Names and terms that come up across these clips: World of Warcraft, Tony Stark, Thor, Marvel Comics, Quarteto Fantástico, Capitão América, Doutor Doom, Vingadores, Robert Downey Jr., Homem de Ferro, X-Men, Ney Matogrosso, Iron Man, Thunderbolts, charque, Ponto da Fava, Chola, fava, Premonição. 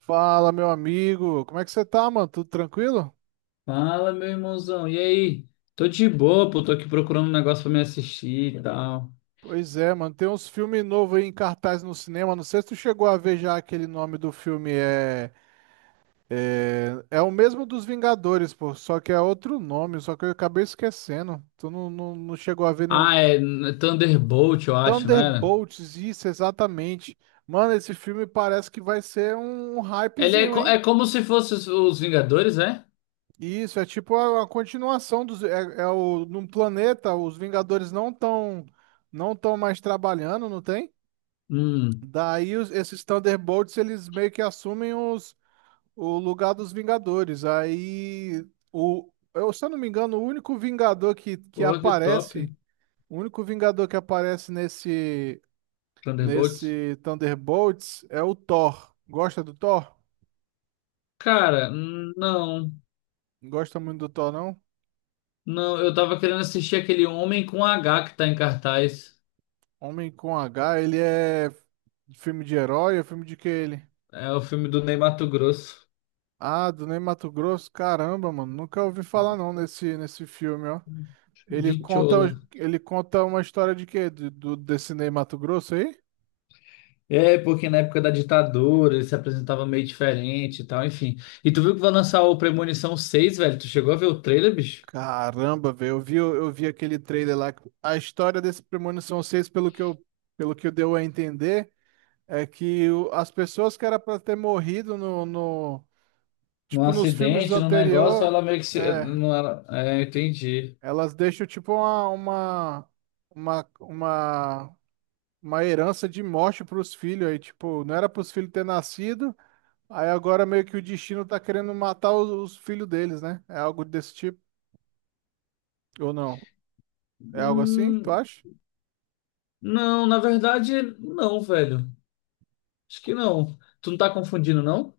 Fala, meu amigo. Como é que você tá, mano? Tudo tranquilo? Fala, meu irmãozão. E aí? Tô de boa, pô. Tô aqui procurando um negócio pra me assistir e tal. Pois é, mano. Tem uns filmes novos aí em cartaz no cinema. Não sei se tu chegou a ver já aquele nome do filme. É o mesmo dos Vingadores, pô. Só que é outro nome. Só que eu acabei esquecendo. Tu não chegou a ver nenhum. Ah, é Thunderbolt, eu acho, não era? Thunderbolts, isso, exatamente. Mano, esse filme parece que vai ser um Ele é, hypezinho, é hein? como se fosse os Vingadores, é? Isso, é tipo a continuação dos. Num planeta, os Vingadores não estão mais trabalhando, não tem? Hum, Daí esses Thunderbolts, eles meio que assumem o lugar dos Vingadores. Se eu não me engano, o único Vingador que pô, que top. aparece, o único Vingador que aparece nesse, Thunderbolts. nesse Thunderbolts é o Thor. Gosta do Thor? Cara, não. Não gosta muito do Thor, não? Não, eu tava querendo assistir aquele Homem com H que tá em cartaz. Homem com H, ele é filme de herói? É filme de que ele? É o filme do Ney Matogrosso, Ah, do Ney Matogrosso? Caramba, mano, nunca ouvi falar não nesse filme, ó. Ele de conta, Chola. ele conta uma história de quê? Desse Ney Matogrosso aí? É, porque na época da ditadura ele se apresentava meio diferente e tal, enfim. E tu viu que vai lançar o Premonição 6, velho? Tu chegou a ver o trailer, bicho? Caramba, velho, eu vi aquele trailer lá. A história desse Premonição 6, pelo que deu a entender, é que as pessoas que era pra ter morrido no, no, Num tipo, nos filmes acidente, num negócio, anterior, ela meio que se. é, Não, ela, é, entendi. elas deixam tipo uma, uma, uma herança de morte para os filhos aí, tipo, não era para os filhos ter nascido, aí agora meio que o destino tá querendo matar os filhos deles, né? É algo desse tipo, ou não? É algo assim, tu Hum, acha? não, na verdade, não, velho. Acho que não. Tu não tá confundindo, não?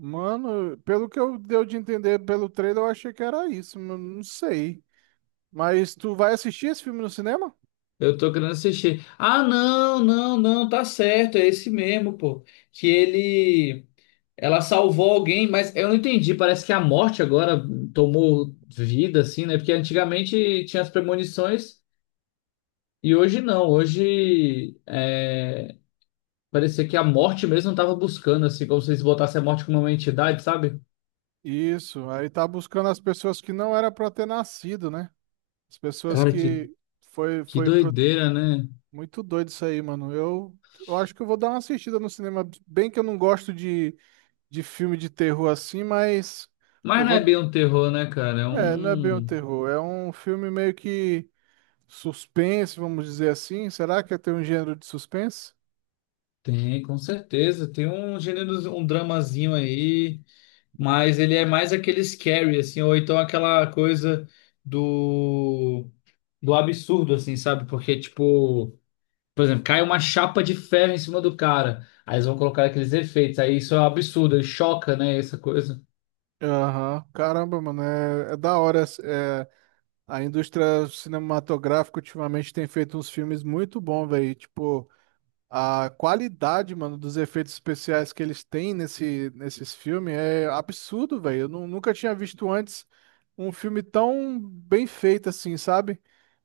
Mano, pelo que eu deu de entender pelo trailer, eu achei que era isso, mas não sei. Mas tu vai assistir esse filme no cinema? Eu tô querendo assistir. Ah, não, não, não, tá certo, é esse mesmo, pô. Que ele. Ela salvou alguém, mas eu não entendi. Parece que a morte agora tomou vida, assim, né? Porque antigamente tinha as premonições e hoje não. Hoje é, parecia que a morte mesmo estava buscando, assim, como se eles botassem a morte como uma entidade, sabe? Isso, aí tá buscando as pessoas que não era para ter nascido, né? As pessoas Cara, que que foi pro- doideira, né? Muito doido isso aí, mano. Eu acho que eu vou dar uma assistida no cinema. Bem que eu não gosto de filme de terror assim, mas Mas eu não é vou. bem um terror, né, cara? É É, não é bem um um. terror. É um filme meio que suspense, vamos dizer assim. Será que tem um gênero de suspense? Tem, com certeza. Tem um gênero, um dramazinho aí, mas ele é mais aquele scary, assim, ou então aquela coisa do do absurdo, assim, sabe? Porque, tipo, por exemplo, cai uma chapa de ferro em cima do cara. Aí eles vão colocar aqueles efeitos. Aí isso é um absurdo, choca, né? Essa coisa. Aham. Caramba, mano. É, da hora. É, a indústria cinematográfica ultimamente tem feito uns filmes muito bons, velho. Tipo. A qualidade, mano, dos efeitos especiais que eles têm nesses filmes é absurdo, velho. Eu nunca tinha visto antes um filme tão bem feito assim, sabe?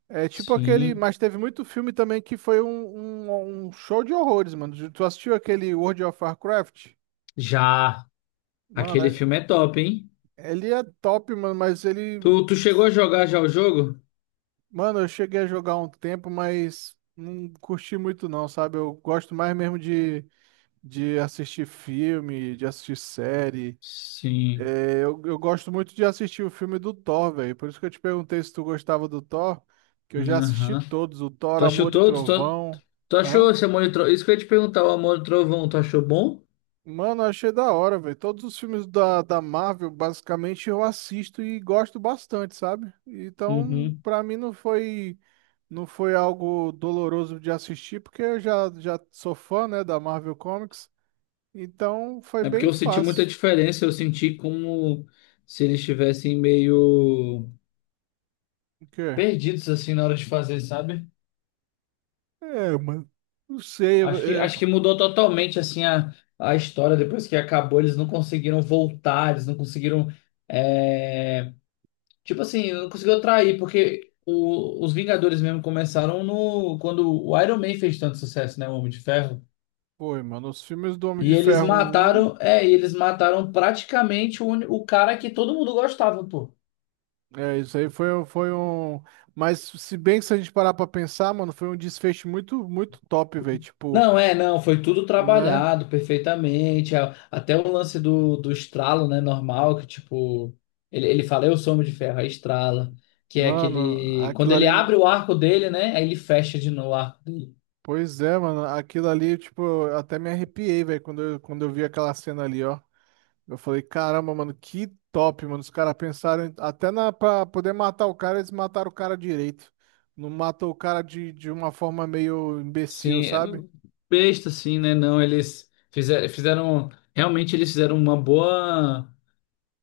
É tipo aquele. Sim. Mas teve muito filme também que foi um show de horrores, mano. Tu assistiu aquele World of Warcraft? Já. Mano, Aquele filme é top, hein? ele é top, mano, mas Tu, ele. tu chegou a jogar já o jogo? Mano, eu cheguei a jogar um tempo, mas não curti muito, não, sabe? Eu gosto mais mesmo de assistir filme, de assistir série. Sim. É, eu gosto muito de assistir o filme do Thor, velho. Por isso que eu te perguntei se tu gostava do Thor, que eu já assisti Aham. todos, o Thor, Tu achou Amor e todos? Tu, Trovão. tu Hã? achou esse Amor e Trovão? Isso que eu ia te perguntar, o Amor e Trovão, tu achou bom? Mano, eu achei da hora, velho. Todos os filmes da Marvel, basicamente, eu assisto e gosto bastante, sabe? Então, Uhum. pra mim não foi algo doloroso de assistir, porque eu já sou fã, né, da Marvel Comics. Então, foi É porque bem eu senti muita fácil. diferença, eu senti como se eles estivessem meio O quê? perdidos assim na hora de fazer, sabe? É, mano. Não sei. Acho que mudou totalmente assim a história depois que acabou. Eles não conseguiram voltar, eles não conseguiram. é, Tipo assim, não conseguiram atrair, porque os Vingadores mesmo começaram no quando o Iron Man fez tanto sucesso, né? O Homem de Ferro. Foi, mano. Os filmes do Homem de E eles Ferro um, mataram, é, e eles mataram praticamente o cara que todo mundo gostava, pô. é, isso aí foi um. Mas se bem que se a gente parar pra pensar, mano, foi um desfecho muito, muito top, velho. Tipo, Não, é, não, foi tudo né? trabalhado perfeitamente. Até o lance do estralo, né, normal, que tipo, ele fala, eu sou homem de ferro, aí estrala. Que é Mano, aquele. Quando aquilo ele ali. abre o arco dele, né? Aí ele fecha de novo o arco dele. Pois é, mano. Aquilo ali, tipo, eu até me arrepiei, velho, quando eu vi aquela cena ali, ó. Eu falei, caramba, mano, que top, mano. Os caras pensaram até na, pra poder matar o cara, eles mataram o cara direito. Não matou o cara de uma forma meio imbecil, Sim, é sabe? besta, assim, né? Não, fizeram. Realmente eles fizeram uma boa.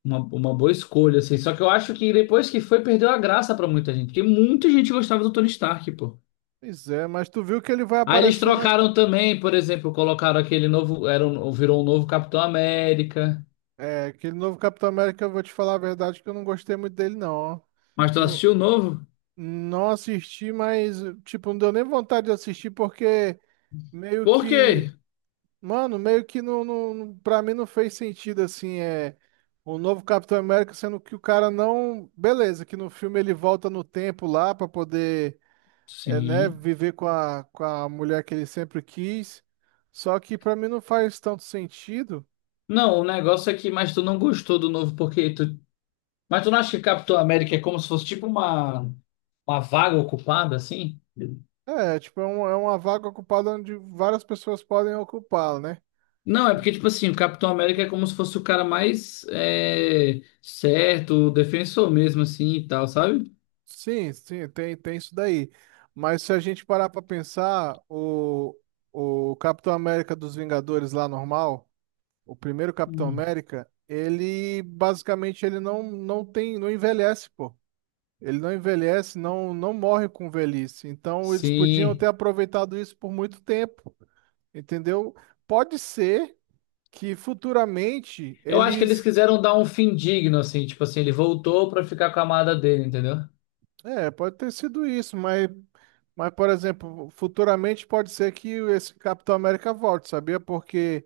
Uma boa escolha, assim. Só que eu acho que depois que foi, perdeu a graça pra muita gente. Porque muita gente gostava do Tony Stark, pô. Pois é, mas tu viu que ele vai Aí eles aparecer na. trocaram também, por exemplo, colocaram aquele novo, virou um novo Capitão América. É, aquele novo Capitão América, eu vou te falar a verdade que eu não gostei muito dele, não. Ó. Mas tu Não, assistiu o novo? não assisti, mas, tipo, não deu nem vontade de assistir, porque meio Por quê? que. Mano, meio que pra mim não fez sentido, assim, é. O novo Capitão América, sendo que o cara não. Beleza, que no filme ele volta no tempo lá pra poder, é, né, Sim. viver com a mulher que ele sempre quis. Só que pra mim não faz tanto sentido. Não, o negócio é que, mas tu não gostou do novo porque tu, mas tu não acha que Capitão América é como se fosse tipo uma vaga ocupada assim? É, tipo, é uma vaga ocupada onde várias pessoas podem ocupá-la, né? Não, é porque tipo assim, o Capitão América é como se fosse o cara mais é, certo, o defensor mesmo assim e tal, sabe? Sim, sim, tem, tem isso daí. Mas se a gente parar pra pensar, o Capitão América dos Vingadores lá normal, o primeiro Capitão Hum. América, ele basicamente ele não tem, não envelhece, pô. Ele não envelhece, não, não morre com velhice. Então eles podiam Sim. ter aproveitado isso por muito tempo, entendeu? Pode ser que futuramente Eu acho que eles eles quiseram dar um fim digno, assim, tipo assim, ele voltou pra ficar com a amada dele, entendeu? é, pode ter sido isso, mas, por exemplo, futuramente pode ser que esse Capitão América volte, sabia? Porque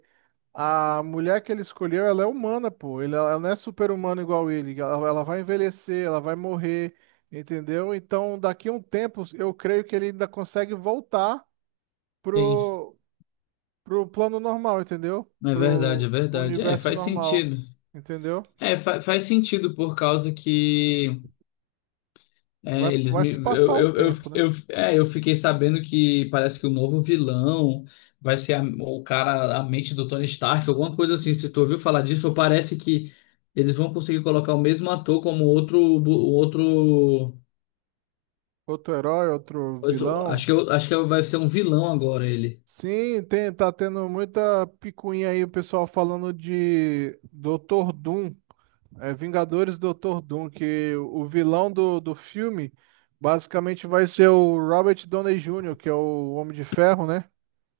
a mulher que ele escolheu, ela é humana, pô. Ela não é super-humana igual ele. Ela vai envelhecer, ela vai morrer, entendeu? Então, daqui a um tempo, eu creio que ele ainda consegue voltar Sim. pro, pro plano normal, entendeu? É verdade, é Pro verdade. É, universo faz normal, sentido. entendeu? É, faz sentido por causa que é, eles Vai me. se passar o tempo, né? Eu fiquei sabendo que parece que o novo vilão vai ser o cara, a mente do Tony Stark, alguma coisa assim. Se tu ouviu falar disso, ou parece que eles vão conseguir colocar o mesmo ator como outro. Outro, Outro herói, outro outro vilão. Acho que vai ser um vilão agora ele. Sim, tem, tá tendo muita picuinha aí, o pessoal falando de Doutor Doom, é, Vingadores Doutor Doom, que o vilão do filme basicamente vai ser o Robert Downey Jr., que é o Homem de Ferro, né?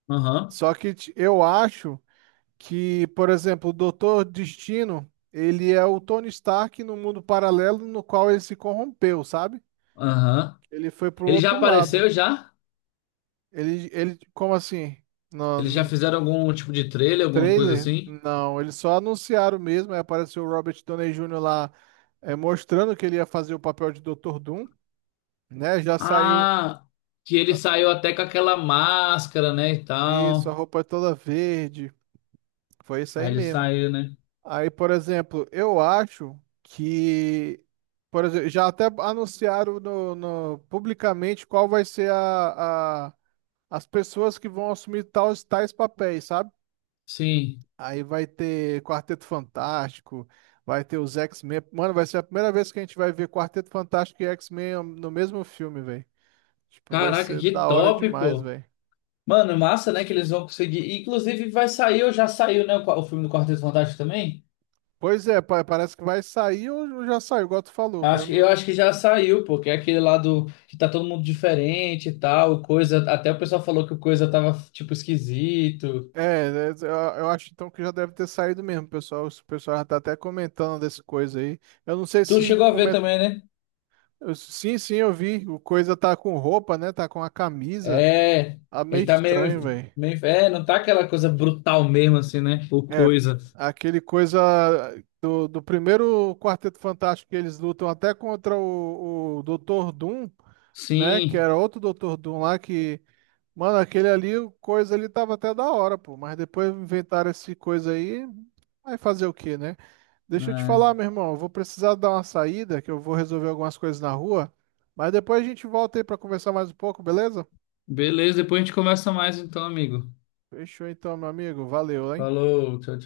Aham. Só que eu acho que, por exemplo, o Doutor Destino, ele é o Tony Stark no mundo paralelo no qual ele se corrompeu, sabe? Aham. Ele foi pro Ele já outro lado. apareceu já? Ele, como assim? Eles já fizeram algum tipo de trailer, alguma coisa Trailer? assim? Não, eles só anunciaram mesmo. Aí apareceu o Robert Downey Jr. lá é, mostrando que ele ia fazer o papel de Dr. Doom, né? Já saiu Ah, que ele saiu até com aquela máscara, né, e isso, a tal. roupa é toda verde. Foi isso aí Aí ele mesmo. saiu, né? Aí, por exemplo, eu acho que. Por exemplo, já até anunciaram publicamente qual vai ser as pessoas que vão assumir tais papéis, sabe? Sim. Aí vai ter Quarteto Fantástico, vai ter os X-Men. Mano, vai ser a primeira vez que a gente vai ver Quarteto Fantástico e X-Men no mesmo filme, velho. Tipo, vai Caraca, ser que da hora top, demais, pô. velho. Mano, massa, né, que eles vão conseguir. Inclusive vai sair, ou já saiu, né, o, o filme do Quarteto Fantástico também? Pois é, parece que vai sair ou já saiu, igual tu falou, Eu acho, mano. eu Eu- acho que já saiu, pô, que é aquele lá do que tá todo mundo diferente e tal, o coisa, até o pessoal falou que o coisa tava tipo esquisito. É, é, eu eu acho então que já deve ter saído mesmo, pessoal. O pessoal já tá até comentando dessa coisa aí. Eu não sei Tu se chegou a ver coment... também, né? eu- Sim, sim, eu vi. O coisa tá com roupa, né? Tá com a camisa. É, Tá meio ele tá meio, estranho, velho. meio. É, não tá aquela coisa brutal mesmo, assim, né? Ou É, coisa. aquele coisa do primeiro Quarteto Fantástico que eles lutam até contra o Doutor Doom, né? Que Sim, era outro Doutor Doom lá que. Mano, aquele ali, o coisa ali tava até da hora, pô. Mas depois inventaram esse coisa aí. Vai fazer o quê, né? Deixa eu te é. falar, meu irmão. Eu vou precisar dar uma saída, que eu vou resolver algumas coisas na rua. Mas depois a gente volta aí pra conversar mais um pouco, beleza? Beleza, depois a gente conversa mais então, amigo. Fechou então, meu amigo. Valeu, hein? Falou, tchau,